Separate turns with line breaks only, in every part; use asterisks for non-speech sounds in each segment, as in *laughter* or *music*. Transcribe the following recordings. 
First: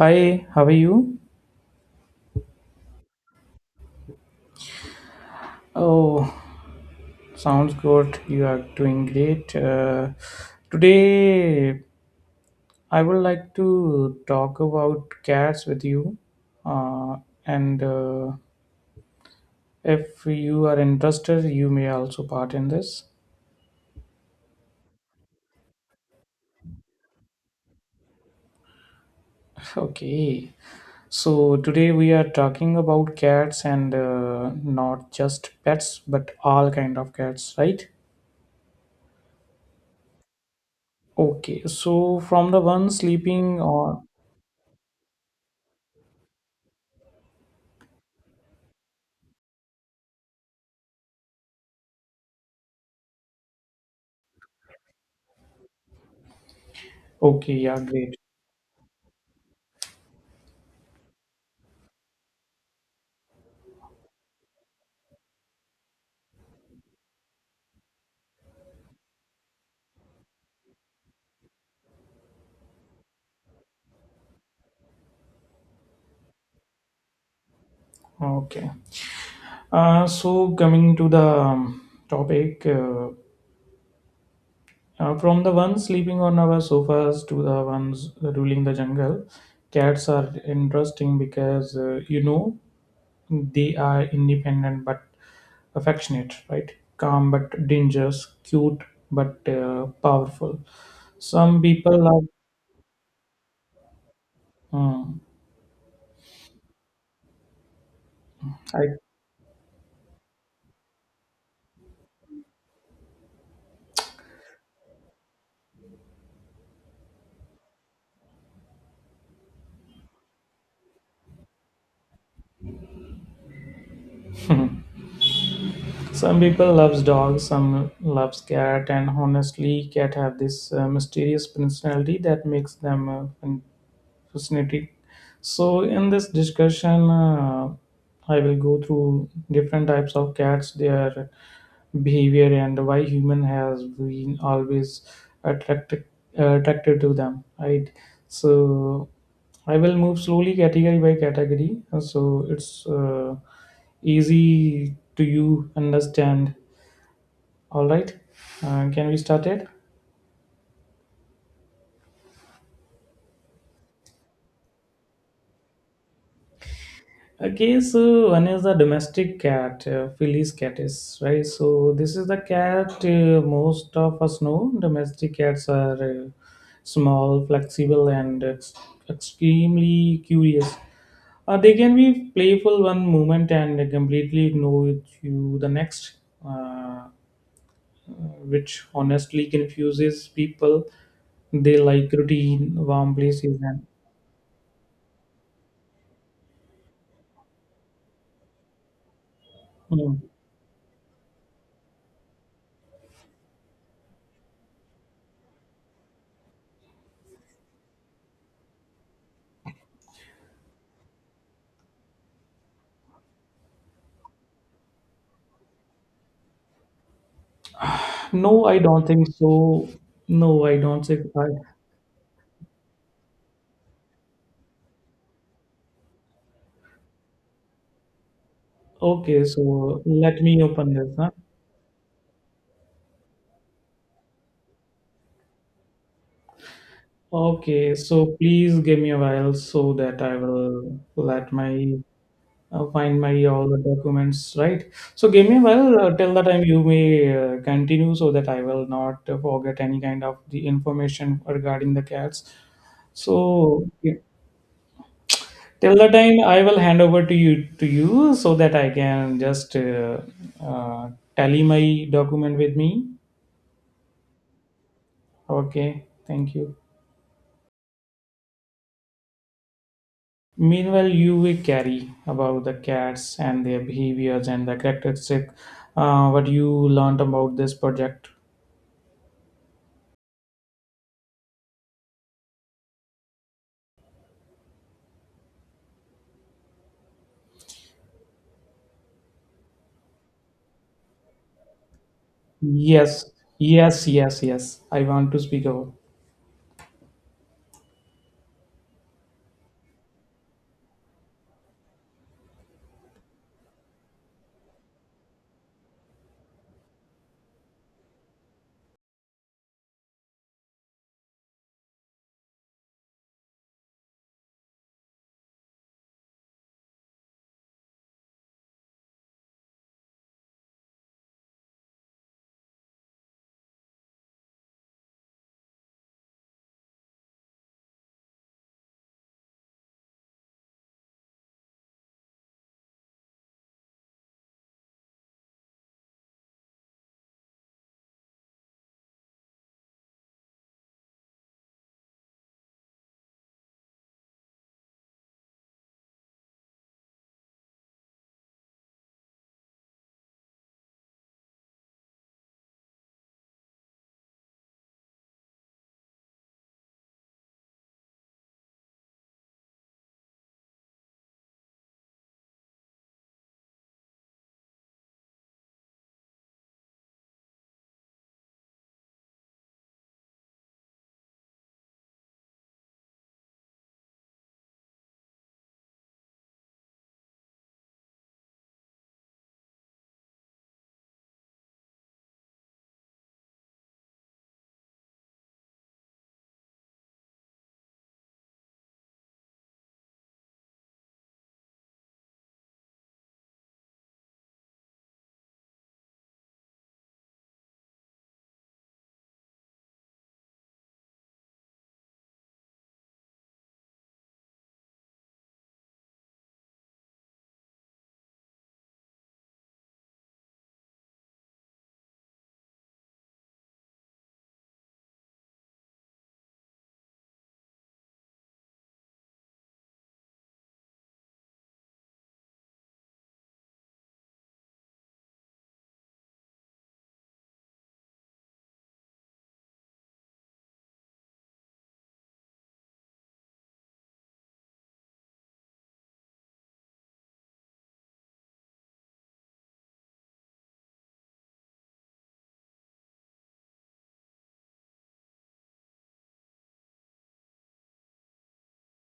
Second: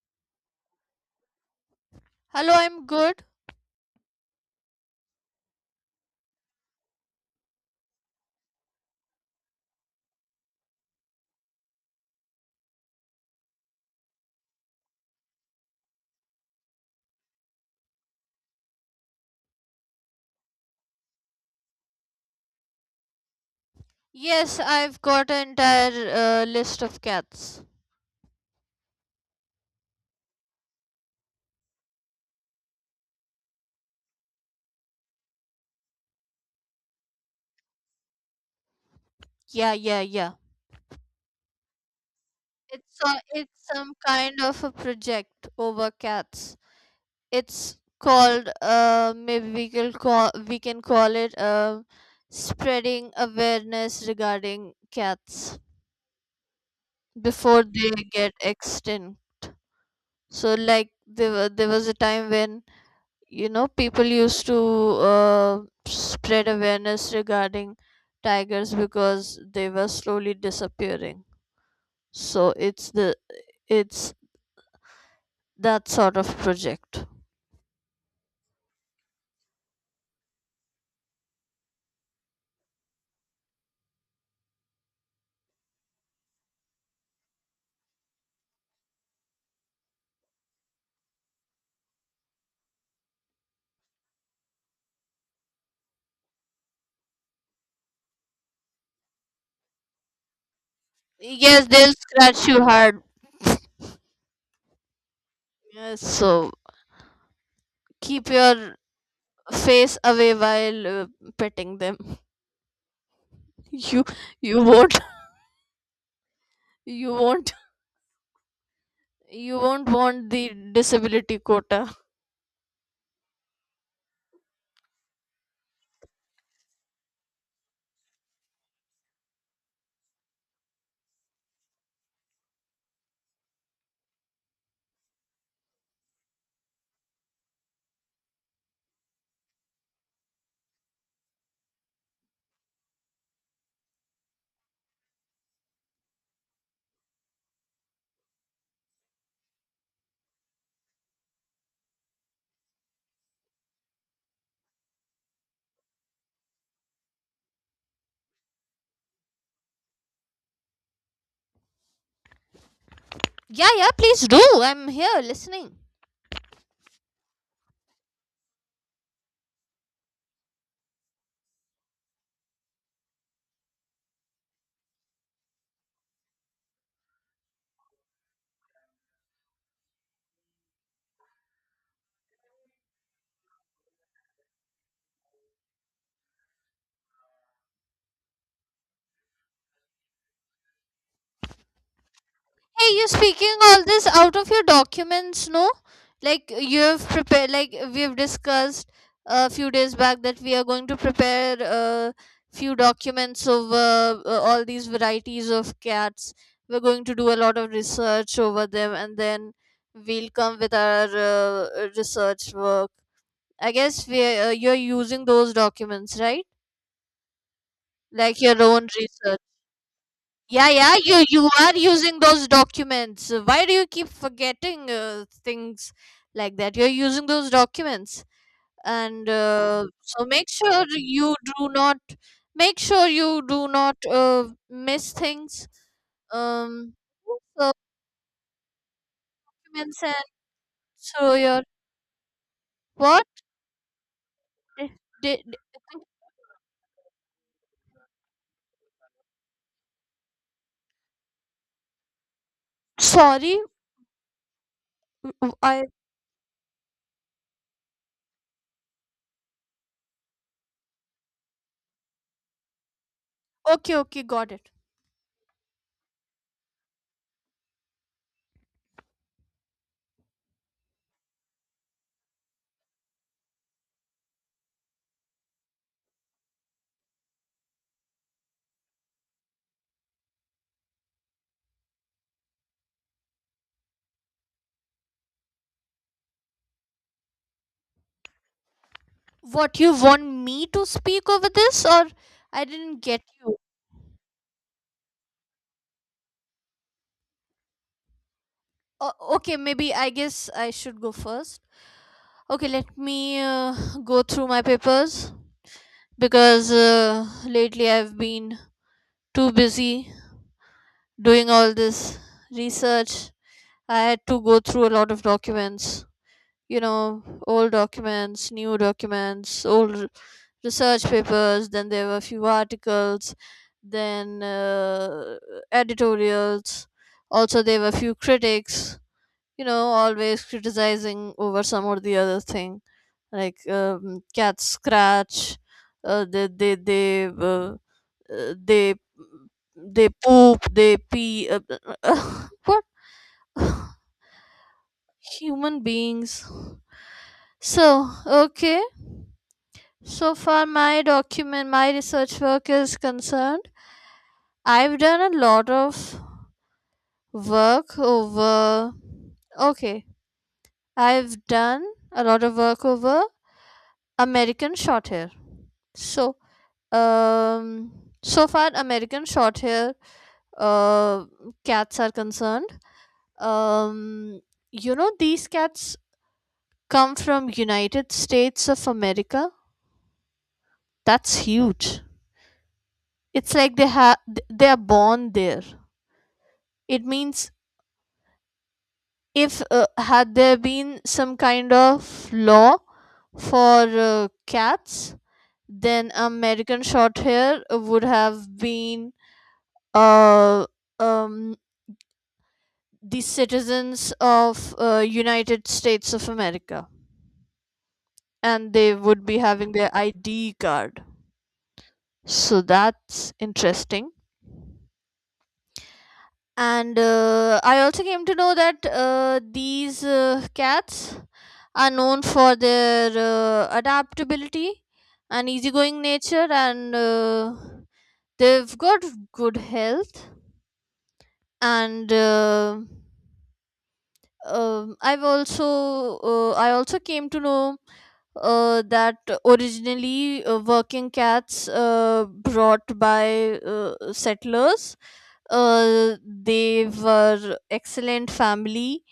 Hi, how are you?
Hello, I'm good.
Oh, sounds good. You are doing great. Today, I would like to talk about cats with you. Uh, and If you are interested, you may also part in this.
Yes, I've got an entire list of cats.
*laughs* Okay. So, today we are talking about cats and not just pets, but all kind of cats, right?
Yeah, yeah, yeah.
Okay. So, from the one
It's a,
sleeping
it's some
or...
kind of a project over cats. It's called, maybe we can call it spreading awareness regarding cats
Okay,
before
yeah,
they
great.
get extinct. So, like, there was a time when, you know, people used to uh, spread awareness regarding tigers because they were slowly disappearing, so it's that sort of project.
Okay. So coming to the topic, from the ones sleeping on our sofas to the ones ruling the jungle, cats are interesting because they are independent but affectionate, right? Calm but dangerous, cute but powerful. Some
Yes, they'll
people love.
scratch you hard.
Um,
Yes, so keep your
I
face away while petting them. *laughs* you you won't you won't you won't want the disability quota.
Some people loves dogs, some loves cat, and honestly cat have this mysterious personality that makes them fascinating. So, in this discussion, I will go through different types of cats, their behavior, and why human has been always attracted attracted to them. Right. So, I will move slowly category by category, so it's easy to you understand. All right. Can we start it?
Yeah, yeah, please do. I'm here listening.
Okay, so one is the domestic cat, Philly's catis, right? So this is the cat most of us know. Domestic cats are small, flexible, and extremely curious. They can be playful one moment and completely ignore you the next, uh, which honestly confuses people. They like routine,
Hey, you are
warm
speaking
places,
all
and
this out of your documents, no? Like, you have prepared, like we have discussed a few days
hmm.
back that we are going to prepare a few documents over all these varieties of cats. We're going to do a lot of research over them, and then we'll come with our research work. I guess we you're using those documents, right? Like, your
No, I
own
don't think
research.
so. No,
Yeah,
I
yeah,
don't
you
think I.
you are using those documents. Why do you keep forgetting things like that? You're using those documents, and
Okay, so
so
let
make
me
sure
open this. Huh?
you do not make sure you do not miss things. Um,
Okay, so please give me a while so
documents, and
that I will
so
let
your
my find
what?
my all the documents,
Di-
right? So
di-
give me
di-
a while till the time you may continue, so that I will not forget any kind of the information regarding the cats.
Sorry,
So yeah,
I —
till the time I will hand over to you, so that I can just uh, tally my document with me.
okay, okay, got it.
Okay, thank you. Meanwhile, you will carry about the cats and their behaviors and the characteristics, what you learned about this project.
What you want me to speak over this, or I didn't get
Yes,
you?
yes, yes, yes. I want to speak about.
Okay, maybe I guess I should go first. Okay, let me go through my papers because lately I've been too busy doing all this research. I had to go through a lot of documents, you know, old documents, new documents, research papers, then there were a few articles, then editorials. Also, there were a few critics, you know, always criticizing over some or the other thing, like cats scratch, uh, they they they uh, uh, they they poop, they pee, *laughs* what, human beings. So, okay. So far my document my research work is concerned, I've done a lot of work over okay, I've done a lot of work over American short hair. So, um, so far American short hair uh, cats are concerned. Um, you know, these cats come from United States of America. That's huge. It's like they are born there. It means, if had there been some kind of law for cats, then American short hair would have been, uh, um, the citizens of United States of America, and they would be having their ID card. So that's interesting. And I also came to know that these cats are known for their adaptability and easygoing nature, and they've got good health and. I also came to know that, originally, working cats brought by settlers, they were excellent family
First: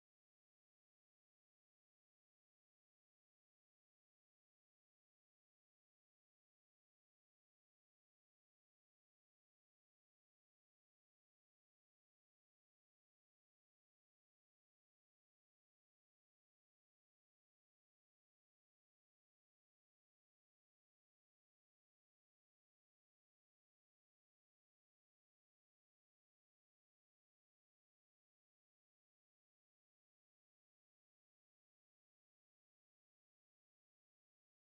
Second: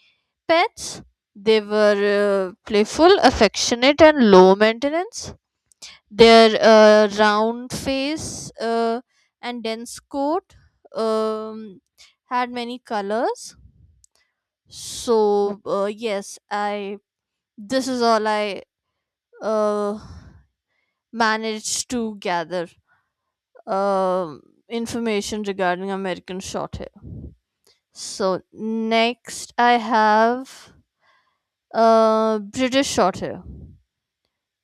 pets. They were playful, affectionate, and low maintenance. Their round face and dense coat um, had many colors. So, yes, I this is all I uh, managed to gather um information regarding American short hair. So next I have British short hair.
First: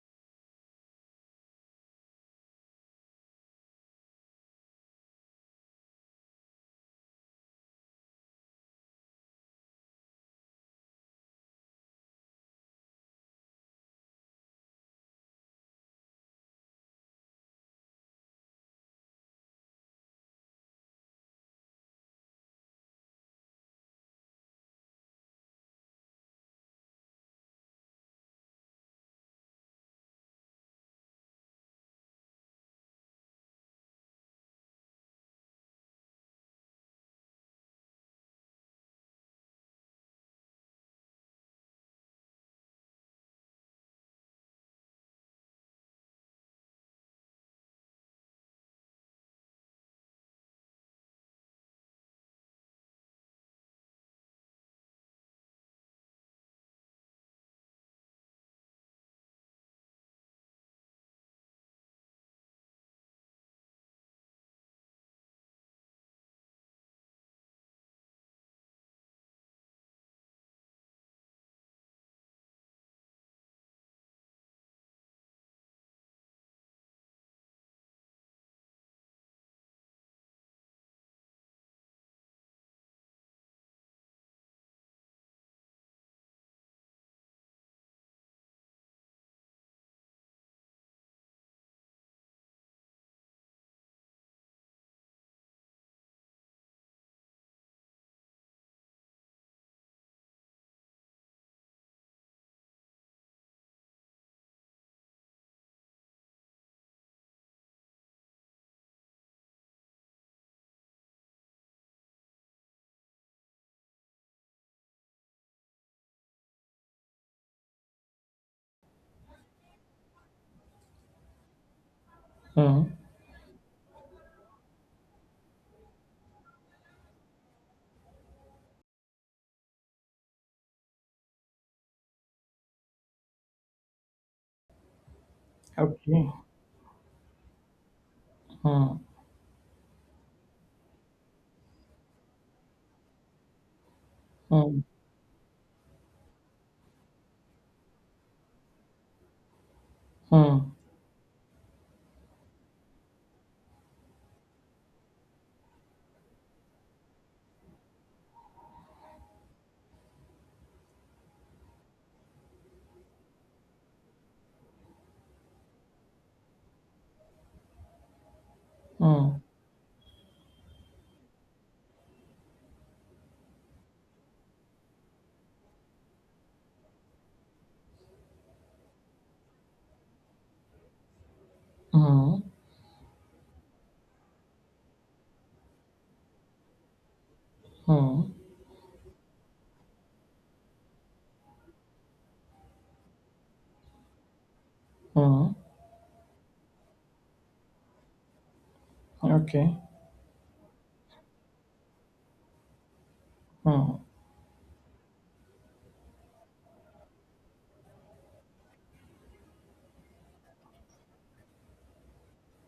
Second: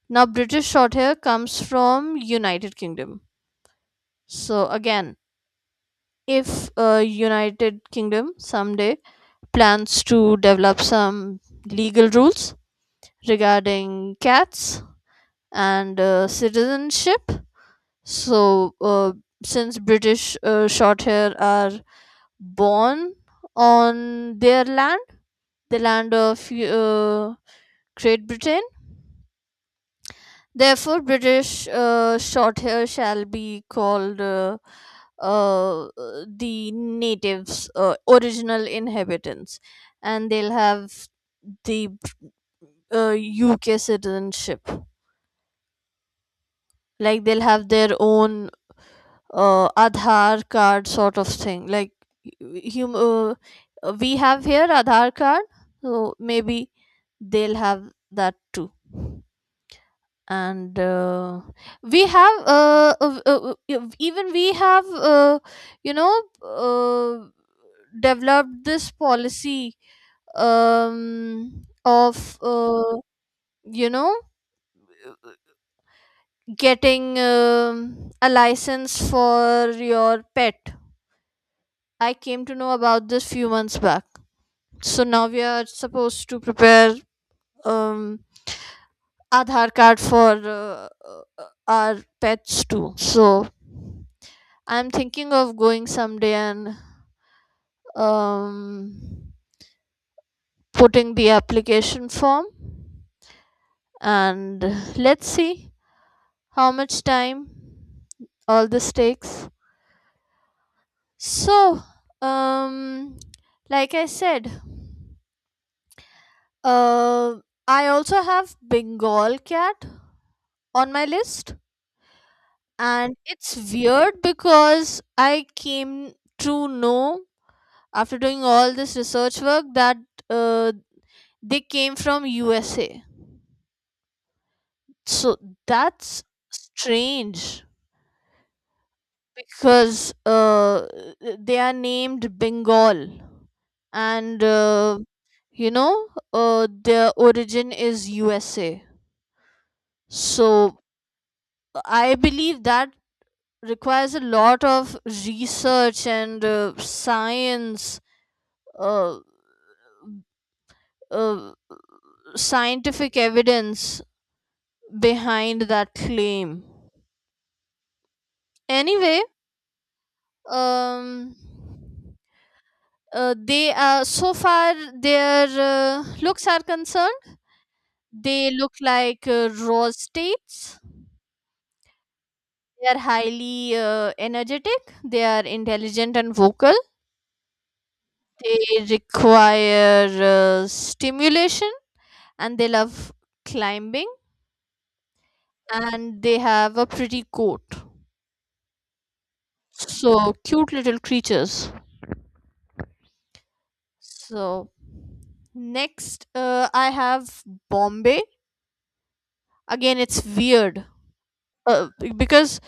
Now, British short hair comes from United Kingdom. So again, if United Kingdom someday plans to develop some legal rules regarding cats and citizenship. So, since British short hair are born on their land, the land of Great Britain, therefore, British short hair shall be called, uh, the natives, original inhabitants, and they'll have the UK citizenship. Like, they'll have their own Aadhaar card, sort of thing. Like, hum- uh, we have here Aadhaar card, so maybe they'll have that too. And we have even we have, you know, developed this policy of, you know getting a license for your pet. I came to know about this few months back. So now we are supposed to prepare um Aadhaar card for our pets too. So, I'm thinking of going someday and um putting the application form, and let's see how much time all this takes. So, um like I said, uh, I also have Bengal cat on my list,
Hmm.
and it's weird because I came to know, after doing all this research work, that uh, they came from USA. So that's
Okay.
strange,
Hmm.
because they are named Bengal, and,
Hmm.
you know their origin is USA.
Hmm.
So, I believe that requires a lot of research and science — uh, uh, scientific evidence behind that claim. Anyway,
Hmm.
um, they are so far their looks are concerned, they look like raw states.
Hmm.
They are highly energetic. They are intelligent and vocal.
Hmm.
They require stimulation, and they love climbing,
Hmm.
and they have a pretty coat.
Okay.
So, cute little creatures.
Hmm.
So next, I have Bombay. Again, it's weird, because,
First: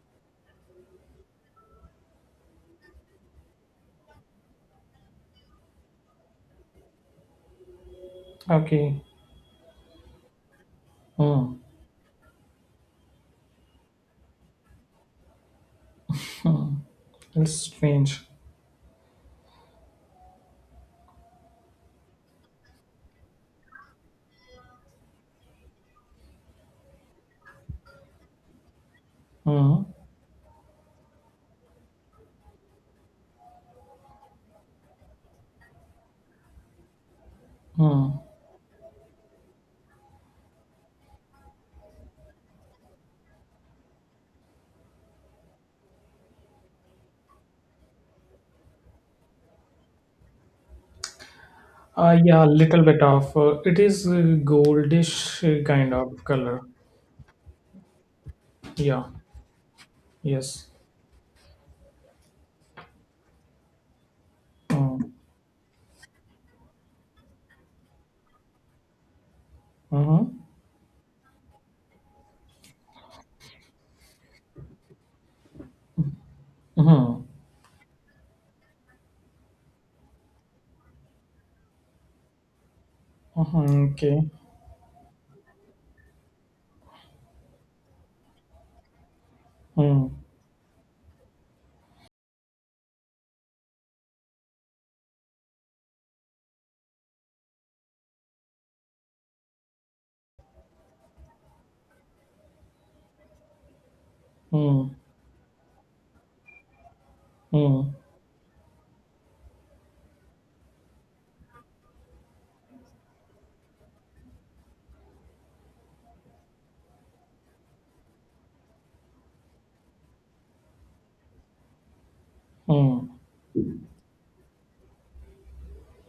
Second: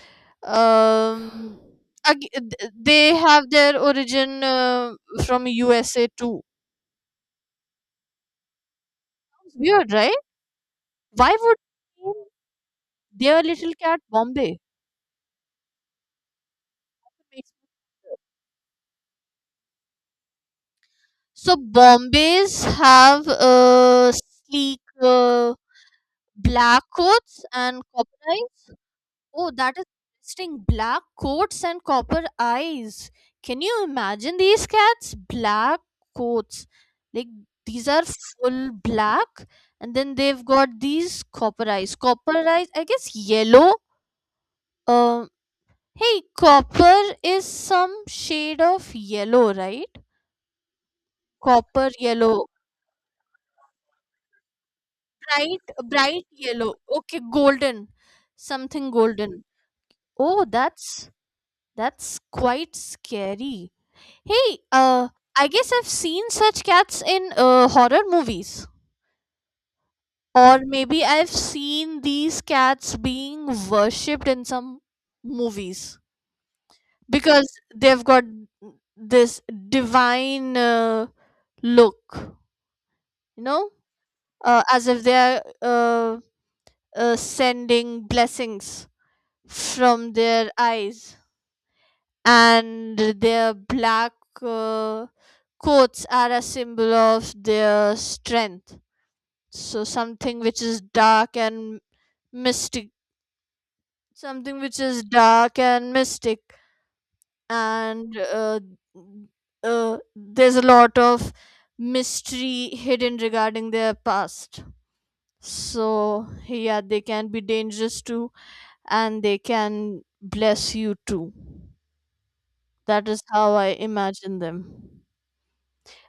um, they have their origin from USA too.
Okay.
Weird, right? Why would
Hmm.
they name their little cat Bombay?
Hmm.
Makes —
It's strange.
so Bombays have sleek, black coats and copper. Oh, that
Hmm.
is interesting. Black coats and copper eyes. Can you imagine these cats? Black coats. Like, these are
Hmm.
full black, and then they've got these copper eyes. Copper eyes, I guess, yellow. Um hey, copper is some shade of yellow, right? Copper
Yeah, a
yellow.
little bit of. It is goldish,
Bright
kind of
bright
color.
yellow. Okay, golden. Something
Yeah.
golden. Oh,
Yes.
that's quite scary. Hey,
Uh
I guess I've seen such cats in horror movies.
Mm-hmm.
Or maybe I've seen these cats being worshipped in some movies,
Mm-hmm.
because they've got this divine look, you know,
Mm-hmm. Okay.
as if they're, sending blessings
Hmm.
from their eyes, and their black uh, coats are a symbol of their strength. So, something which is dark and mystic, something which
Hmm.
is dark and mystic,
Hmm.
and, there's a lot of mystery hidden regarding their past. So, yeah, they can be dangerous too, and they can bless you too. That
Hmm.
is how I imagine them.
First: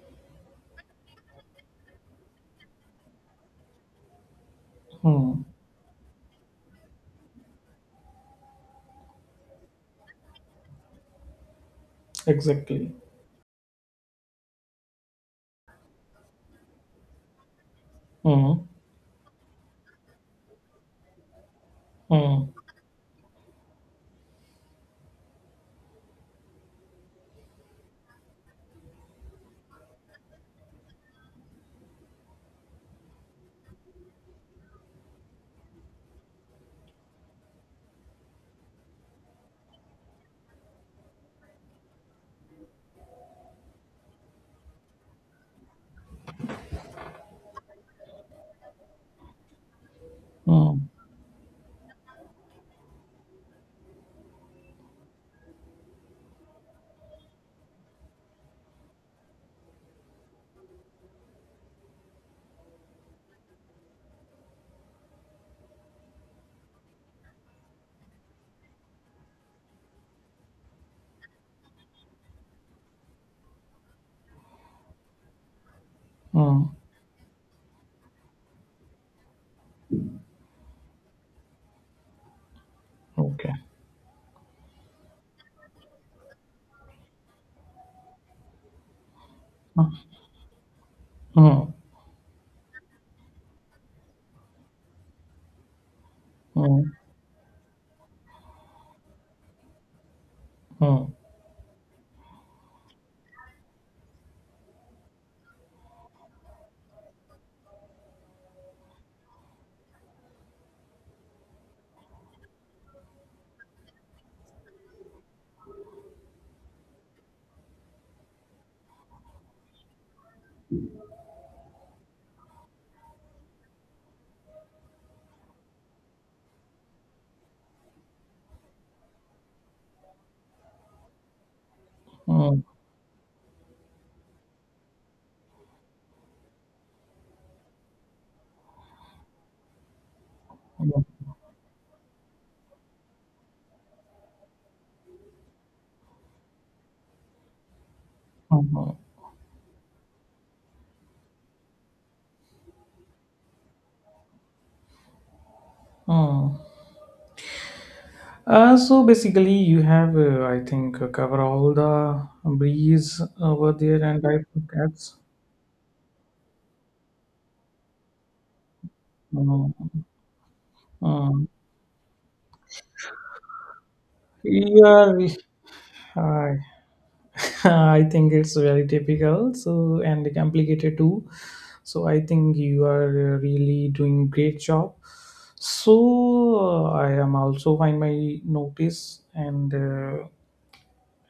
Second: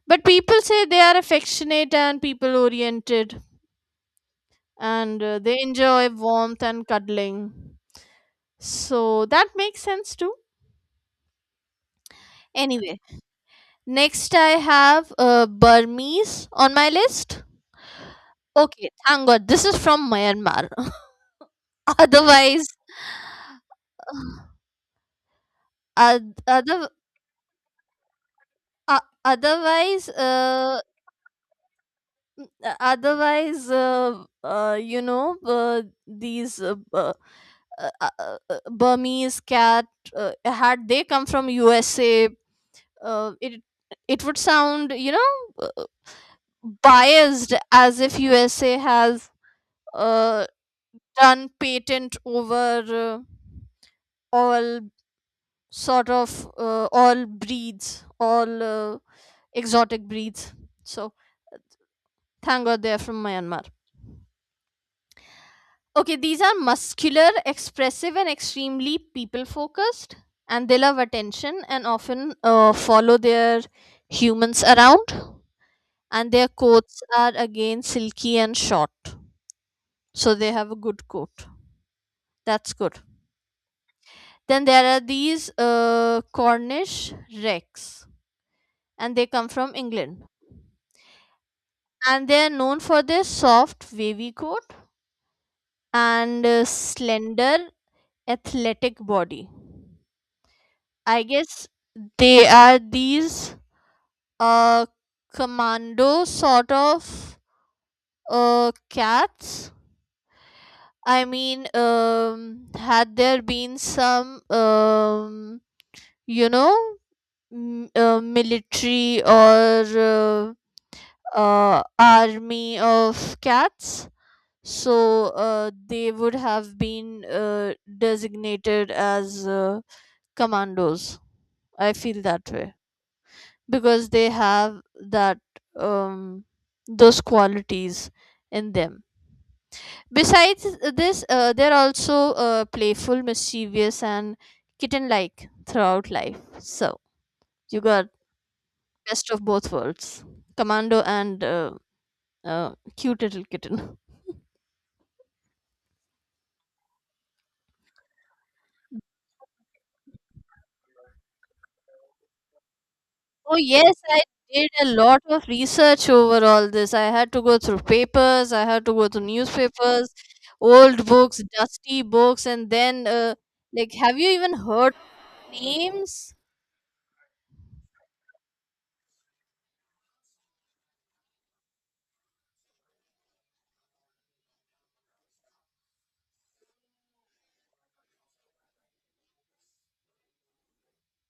But people say they are affectionate and people oriented, and
Hmm.
they enjoy warmth and cuddling. So that makes sense too.
Exactly.
Anyway, next I have Burmese on my list.
Hmm.
Okay, thank God, this is from Myanmar. *laughs*
Hmm.
otherwise, oth- other, otherwise, n- otherwise, you know, these Burmese cat, had they come from USA, uh, it it would sound, you know, uh, biased, as if USA has uh,
Hmm.
done patent over all sort of all breeds, all exotic breeds. So, thank God they are from Myanmar. Okay, these are muscular, expressive, and extremely people focused, and they love attention and often follow their humans around. And their
Hmm.
coats are again silky and short, so they have a good coat. That's good.
Okay.
Then there are these Cornish Rex, and they come from
Hmm.
England.
Hmm.
And they are known for their soft, wavy coat and
Hmm.
slender, athletic body.
Hmm.
I guess they are these uh commando sort of cats. I mean, had there been some, you know, military or army of cats, so they would have been designated as commandos. I feel that
Mm.
way because they have that um, those qualities in them. Besides
Mm.
this, they're also playful, mischievous, and kitten like throughout life. So, you got
Hmm.
best of both worlds — commando and, cute little kitten. *laughs*
Mm. So basically, you have, I think, cover all the breeze
Oh,
over
yes,
there,
I
and I
did
think
a
that's.
lot of research over all this. I had to go through papers, I had to go through
Mm.
newspapers, old books,
Mm.
dusty books, and then, like, have you even heard
Yeah,
names?
I *laughs* I think it's very typical, so and complicated too. So I think you are really doing great job. So I am also find my notice, and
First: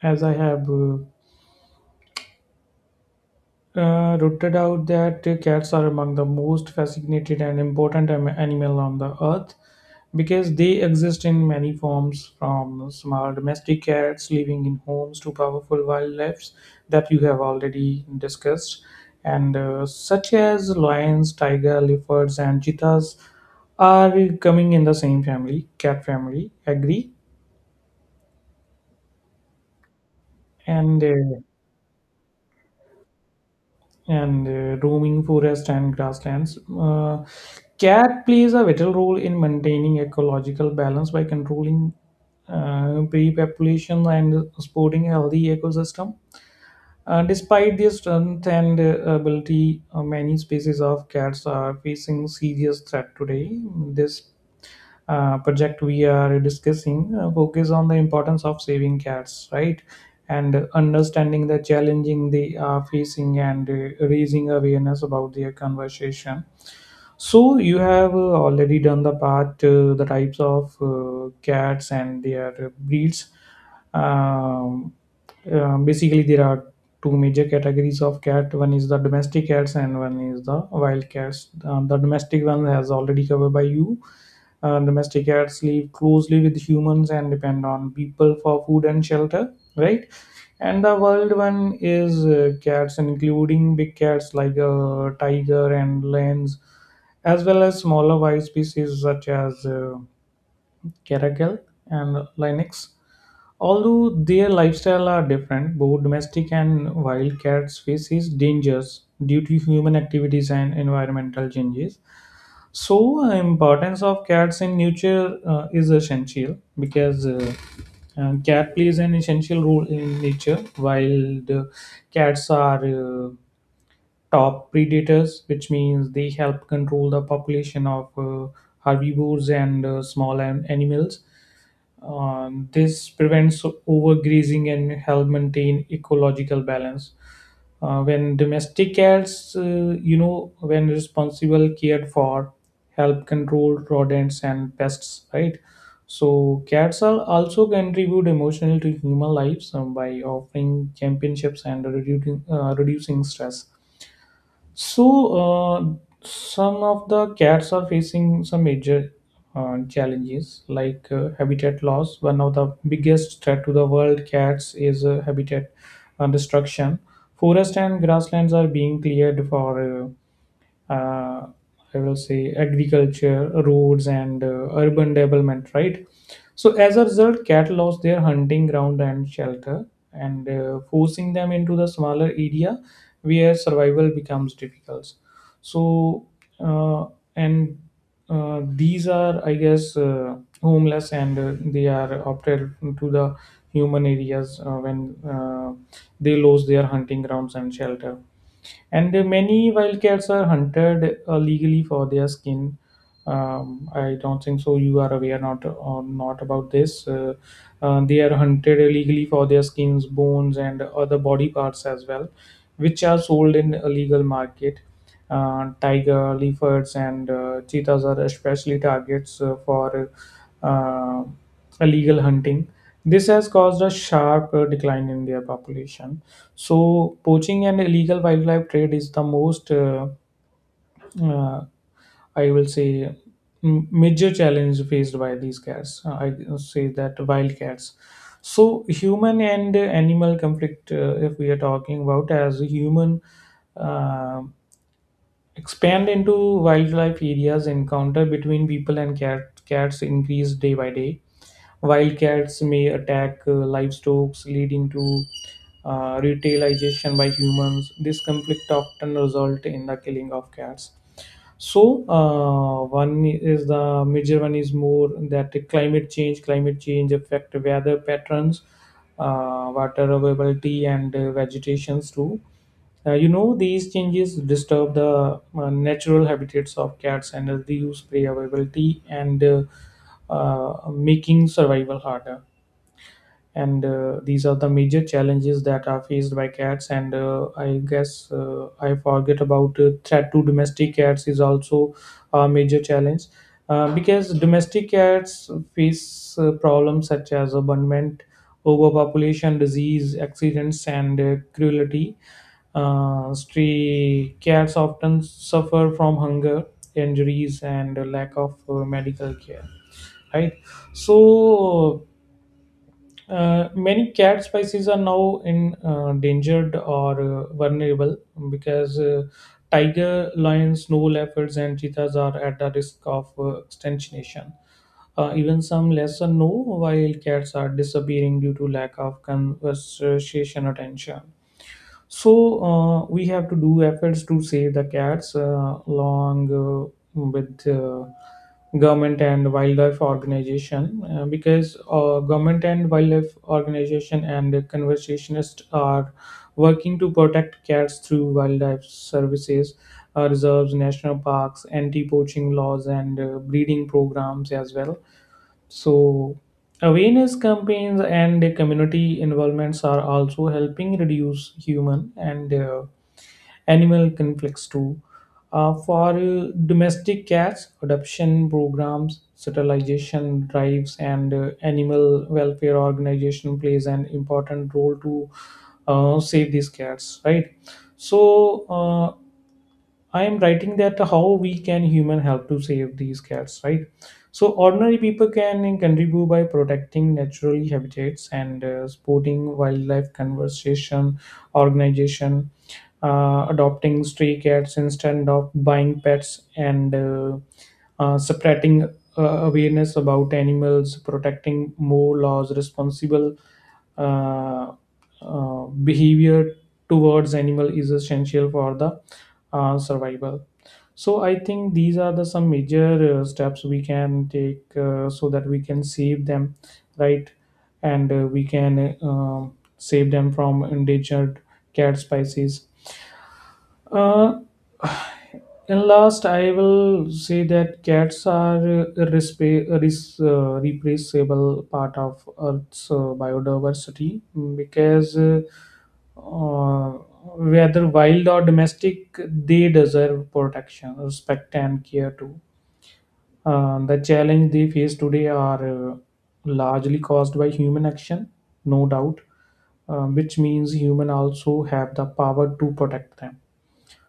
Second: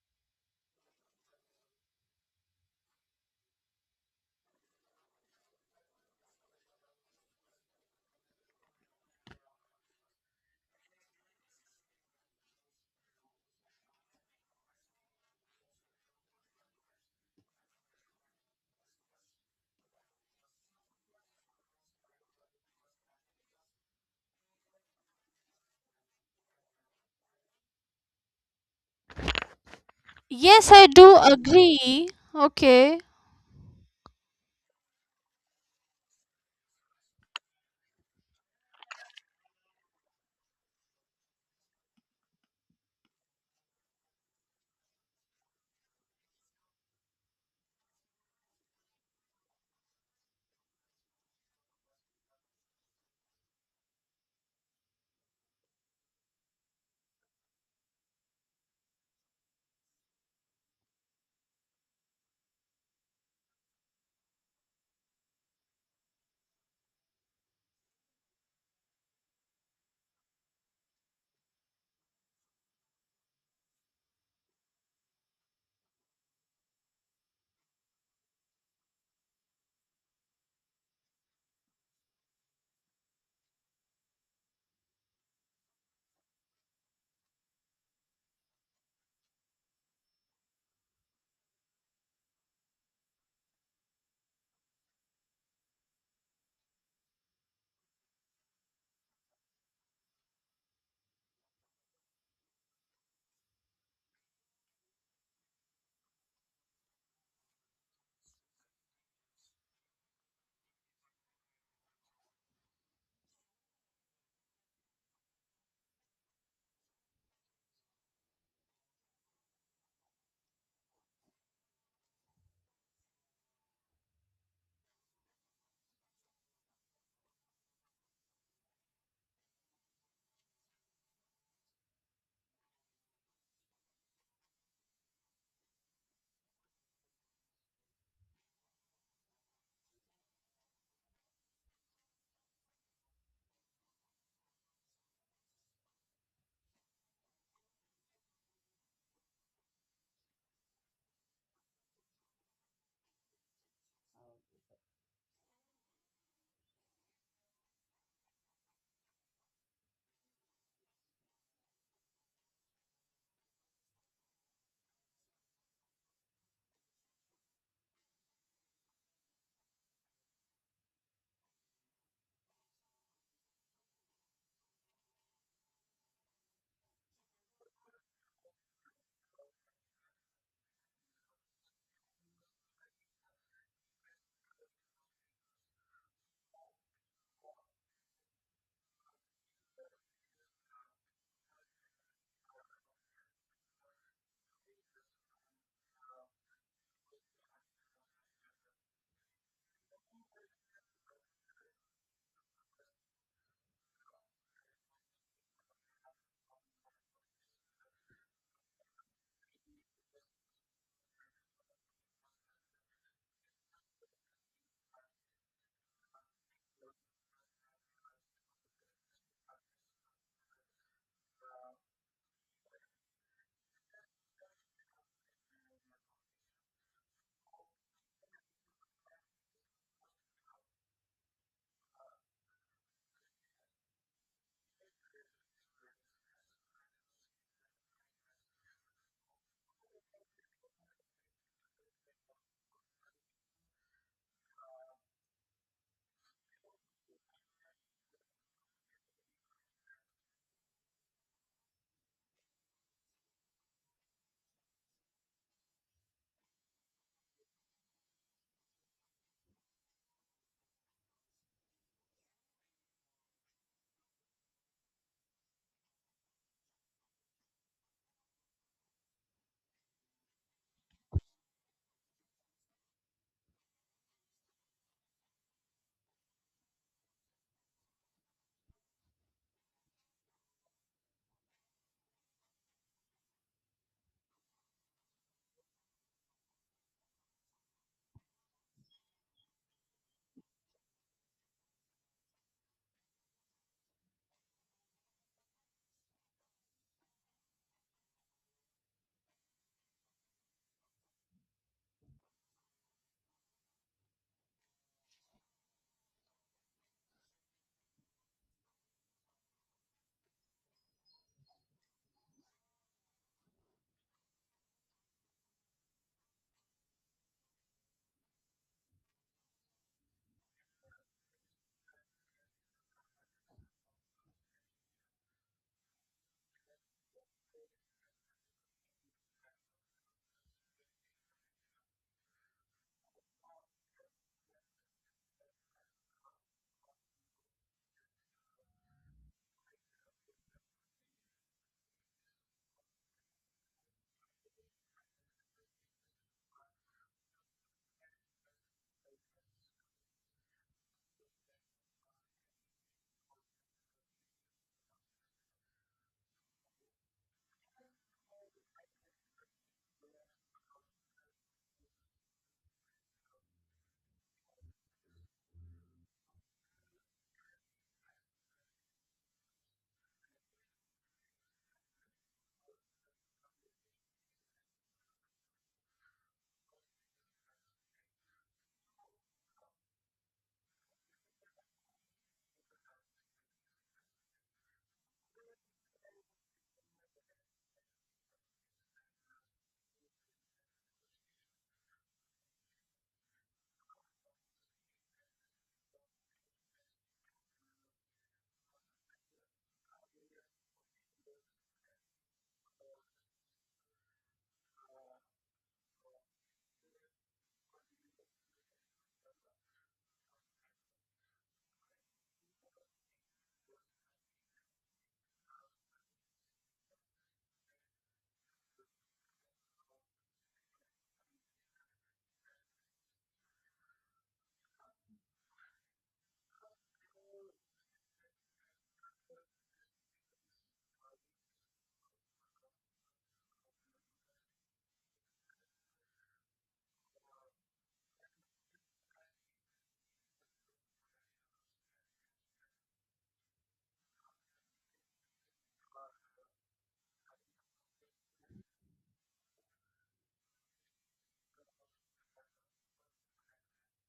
as I have rooted out that cats are among the most fascinated and important animal on the earth, because they exist in many forms, from small domestic cats living in homes to powerful wildlife that you have already discussed, and such as lions, tiger, leopards, and cheetahs are coming in the same family, cat family, agree,
Yes, I
and
do agree. Okay.
roaming forest and grasslands. Cat plays a vital role in maintaining ecological balance by controlling pre-population and supporting healthy ecosystem. Despite their strength and ability, many species of cats are facing serious threat today. This project we are discussing focus on the importance of saving cats, right, and understanding the challenging they are facing and raising awareness about their conversation. So you have already done the part, the types of cats and their breeds. Um, Basically, there are two major categories of cat. One is the domestic cats, and one is the wild cats. The domestic one has already covered by you. Domestic cats live closely with humans and depend on people for food and shelter, right? And the wild one is cats, including big cats like a tiger and lions, as well as smaller wild species such as caracal and lynx. Although their lifestyle are different, both domestic and wild cats faces dangers due to human activities and environmental changes. So, importance of cats in nature is essential, because cat plays an essential role in nature, while the cats are top predators, which means they help control the population of herbivores and small animals. This prevents overgrazing and help maintain ecological balance. When domestic cats, when responsible cared for, help control rodents and pests, right? So cats are also contribute emotionally to human lives, by offering championships and reducing stress. So, some of the cats are facing some major challenges like habitat loss. One of the biggest threat to the world cats is habitat destruction. Forest and grasslands are being cleared for uh, I will say agriculture, roads, and urban development, right? So as a result, cat lost their hunting ground and shelter, and forcing them into the smaller area where survival becomes difficult. So uh, and these are, I guess, homeless, and they are opted to the human areas when they lose their hunting grounds and shelter. And many wildcats are hunted legally for their skin. I don't think so. You are aware not or not about this. They are hunted illegally for their skins, bones, and other body parts as well, which are sold in illegal market. Tiger, leopards, and cheetahs are especially targets for uh, illegal hunting. This has caused a sharp decline in their population. So, poaching and illegal wildlife trade is the most, uh, I will say, major challenge faced by these cats. I say that wild cats. So, human and animal conflict, if we are talking about as human, uh, expand into wildlife areas, encounter between people and cats increase day by day. Wild cats may attack livestock, leading to retailization by humans. This conflict often result in the killing of cats. So one is the major, one is more that the climate change. Climate change affect weather patterns, water availability, and vegetations too. These changes disturb the natural habitats of cats and reduce prey availability, and making survival harder. And these are the major challenges that are faced by cats, and I guess I forget about threat to domestic cats is also a major challenge, because domestic cats face problems such as abandonment, overpopulation, disease, accidents, and cruelty. Stray cats often suffer from hunger, injuries, and lack of medical care, right? So many cat species are now in endangered or vulnerable, because tiger, lions, snow leopards, and cheetahs are at the risk of extinction. Even some lesser known wild cats are disappearing due to lack of conservation attention. So we have to do efforts to save the cats, along with government and wildlife organization, because government and wildlife organization and the conservationists are working to protect cats through wildlife services, reserves, national parks, anti-poaching laws, and breeding programs as well. So, awareness campaigns and community involvements are also helping reduce human and animal conflicts too. For domestic cats, adoption programs, sterilization drives, and animal welfare organization plays an important role to save these cats, right? So, I am writing that how we can human help to save these cats, right? So ordinary people can contribute by protecting natural habitats and supporting wildlife conservation organization, adopting stray cats instead of buying pets, and spreading awareness about animals, protecting more laws responsible. Uh, Behavior towards animal is essential for the survival. So I think these are the some major steps we can take, so that we can save them, right, and we can save them from endangered cat species. uh, and last, I will say that cats are a replaceable part of Earth's biodiversity, because uh, whether wild or domestic, they deserve protection, respect, and care too. The challenge they face today are largely caused by human action, no doubt, which means human also have the power to protect them.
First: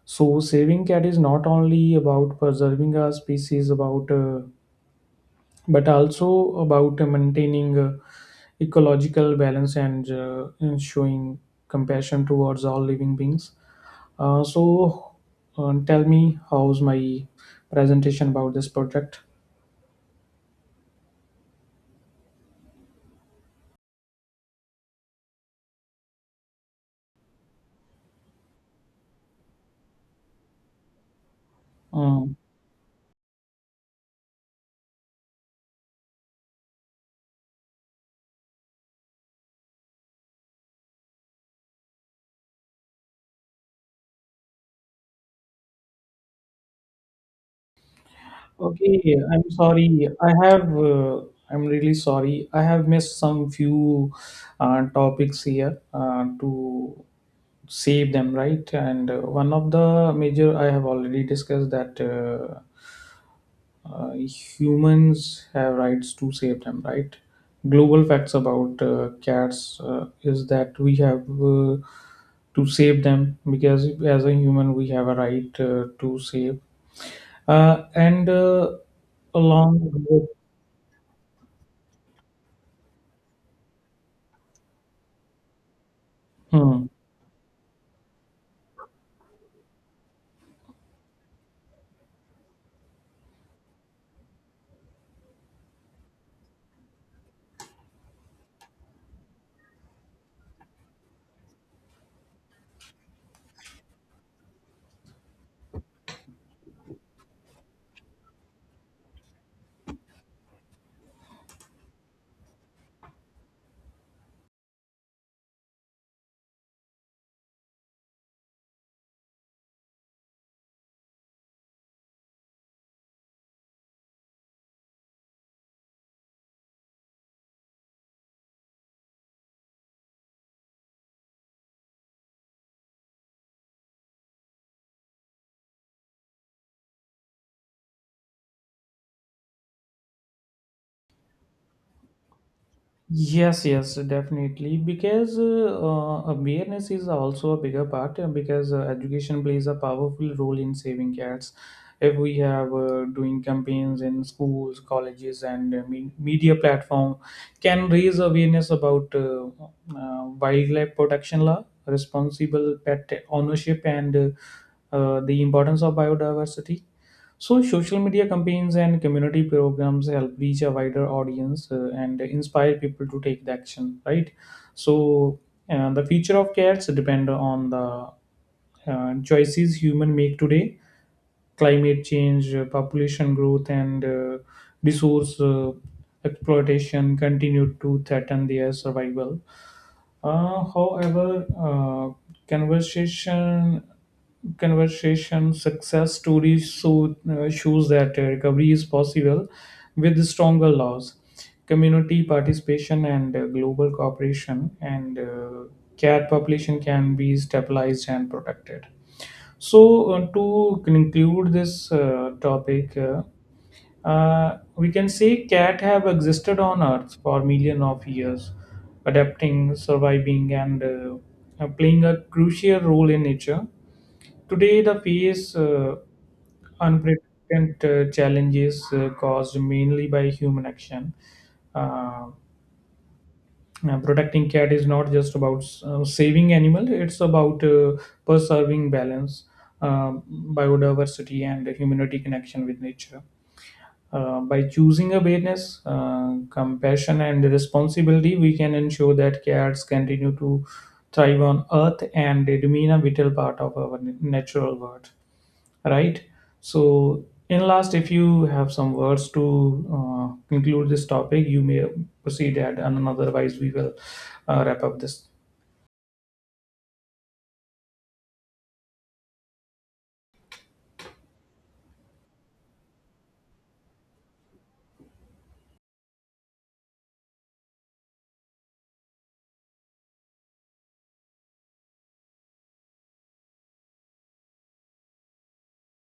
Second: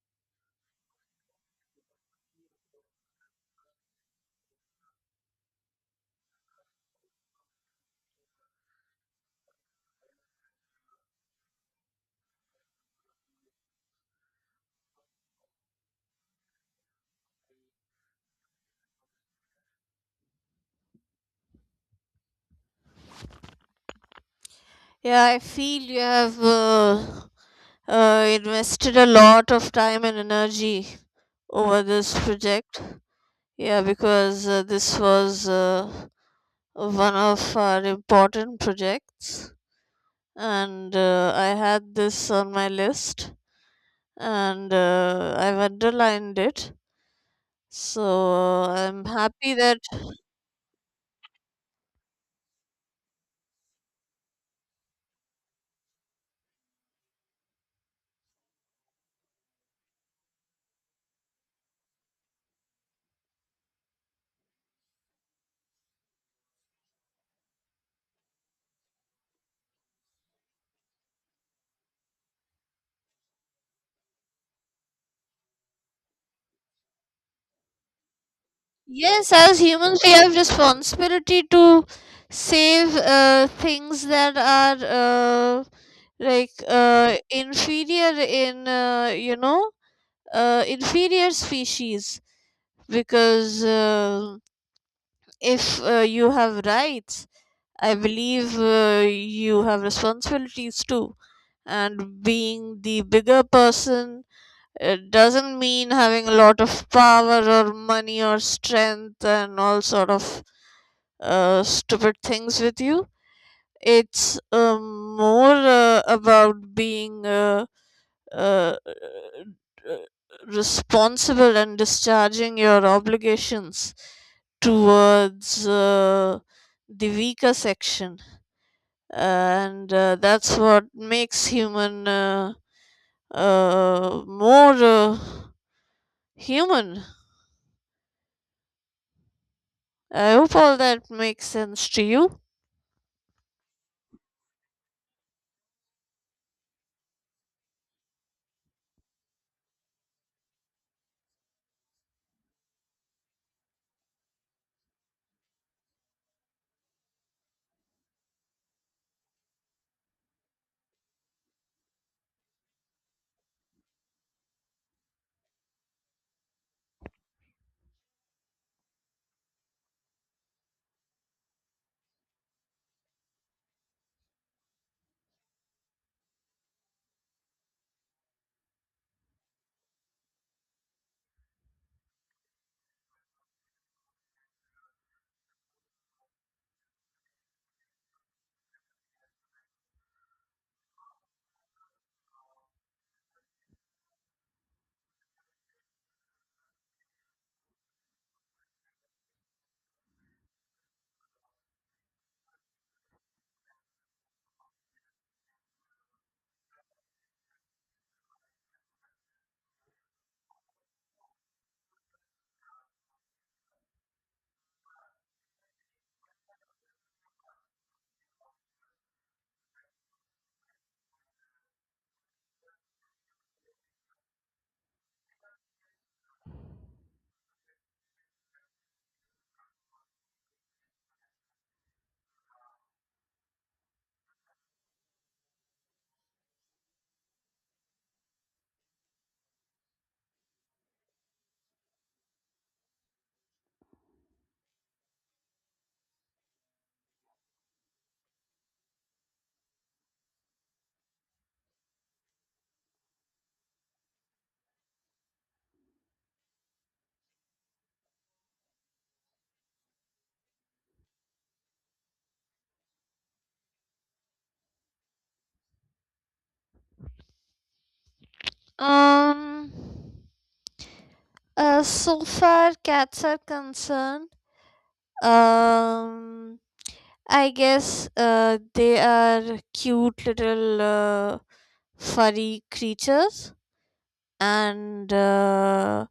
So saving cat is not only about preserving our species, about but also about maintaining ecological balance and and showing compassion towards all living beings. So tell me, how's my presentation about this project?
Yeah, I feel you have invested a lot of time and energy over this
Um,
project. Yeah, because this was, one of our important projects. And I had this on my list, and I've underlined it. So I'm
okay, I'm
happy that.
sorry. I have. I'm really sorry. I have missed some few topics here to save them, right, and one of the major I have already discussed, that humans have rights to save them, right. Global facts about cats is that we have to save them, because as a human we have a right to save, and
Yes, as
along
humans, we
with,
have responsibility to save things that are, uh, like,
hmm.
inferior in, inferior species, because if you have rights, I believe you have responsibilities too. And being the bigger person, it doesn't mean having a lot of power or money or strength, and all sort of stupid things with you. It's more about being, uh, responsible and discharging your obligations towards the weaker section, and that's what makes human more human. I hope all that makes sense to you.
Yes, yes, definitely. Because awareness is also a bigger part, because education plays a powerful role in saving cats. If we have doing campaigns in schools, colleges, and media platform, can raise awareness about wildlife protection law, responsible pet ownership, and the importance of biodiversity. So, social media campaigns and community programs help reach a wider audience and inspire people to take the action, right? So, the future of cats depend on the choices human make today. Climate change, population growth, and resource exploitation continue to threaten their survival. However, conversation conversation success stories, so, shows that recovery is possible with stronger laws, community participation, and global cooperation. And cat population can be stabilized and protected. So, to conclude this topic, we can say cat have existed on Earth for millions of years, adapting, surviving, and playing a crucial role in nature. Today, the face unprecedented challenges caused mainly by human action. Uh, yeah, protecting cat is not just about saving animal; it's about preserving balance, um biodiversity, and humanity connection with nature. By choosing awareness, compassion, and responsibility, we can ensure that cats continue to thrive on Earth and remain a vital part of our natural world, right. So in last, if you have some words to conclude this topic, you may proceed at, and otherwise we will wrap up this.
Um, so far cats are concerned, um, I guess they are cute little furry creatures, and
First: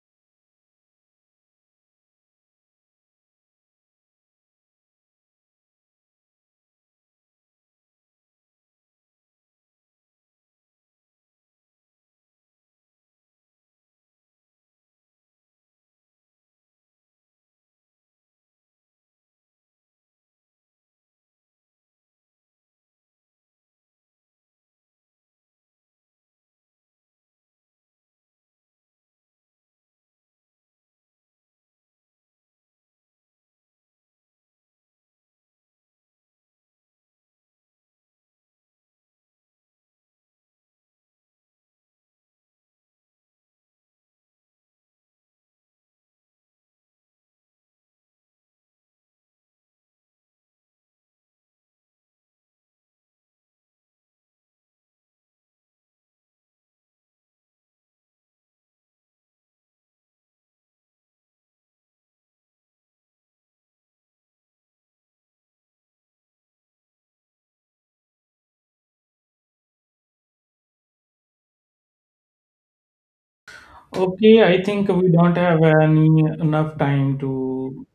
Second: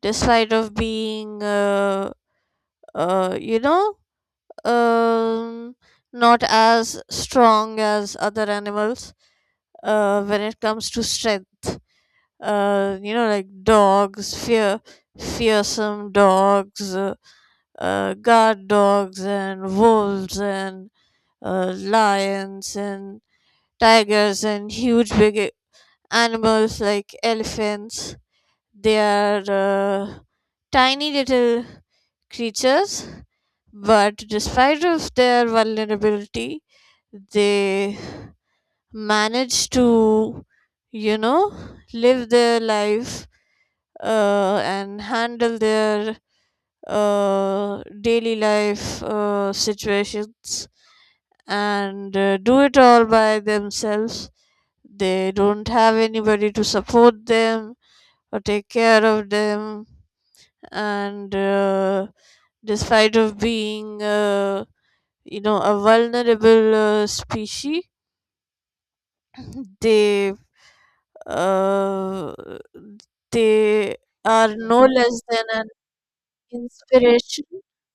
despite of being, uh, you know um, not as strong as other animals when it comes to strength. You know, like dogs, fearsome dogs, guard dogs, and wolves, and lions, and tigers, and huge big animals like elephants. They are uh, tiny little creatures, but, despite of their vulnerability, they manage to, you know, live their life and handle their daily life situations, and do it all by themselves. They don't have anybody to support them or take care of them. And despite of being, you know, a vulnerable species, they uh, they
Okay,
are
I
no
think we
less
don't
than
have
an
any enough time
inspiration.
to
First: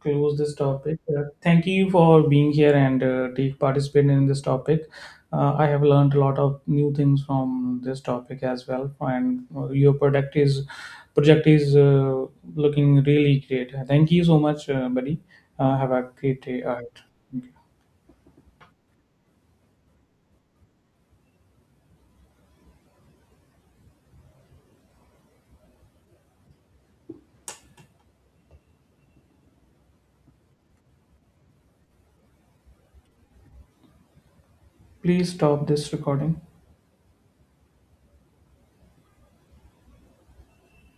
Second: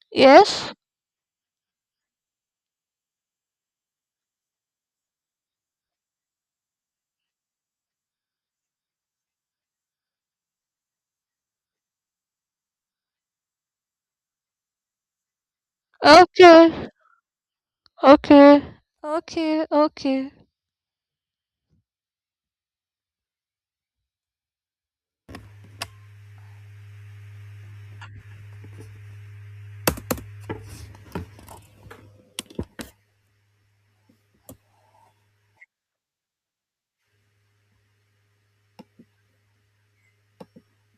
close this
Yes.
topic. Thank you for being here and take participating in this topic. I have learned a lot of new things from this topic as well, and your product is project is looking really great. Thank you so much, buddy. Have a great day ahead.
Okay. Okay. Okay. Okay.
Please stop this recording.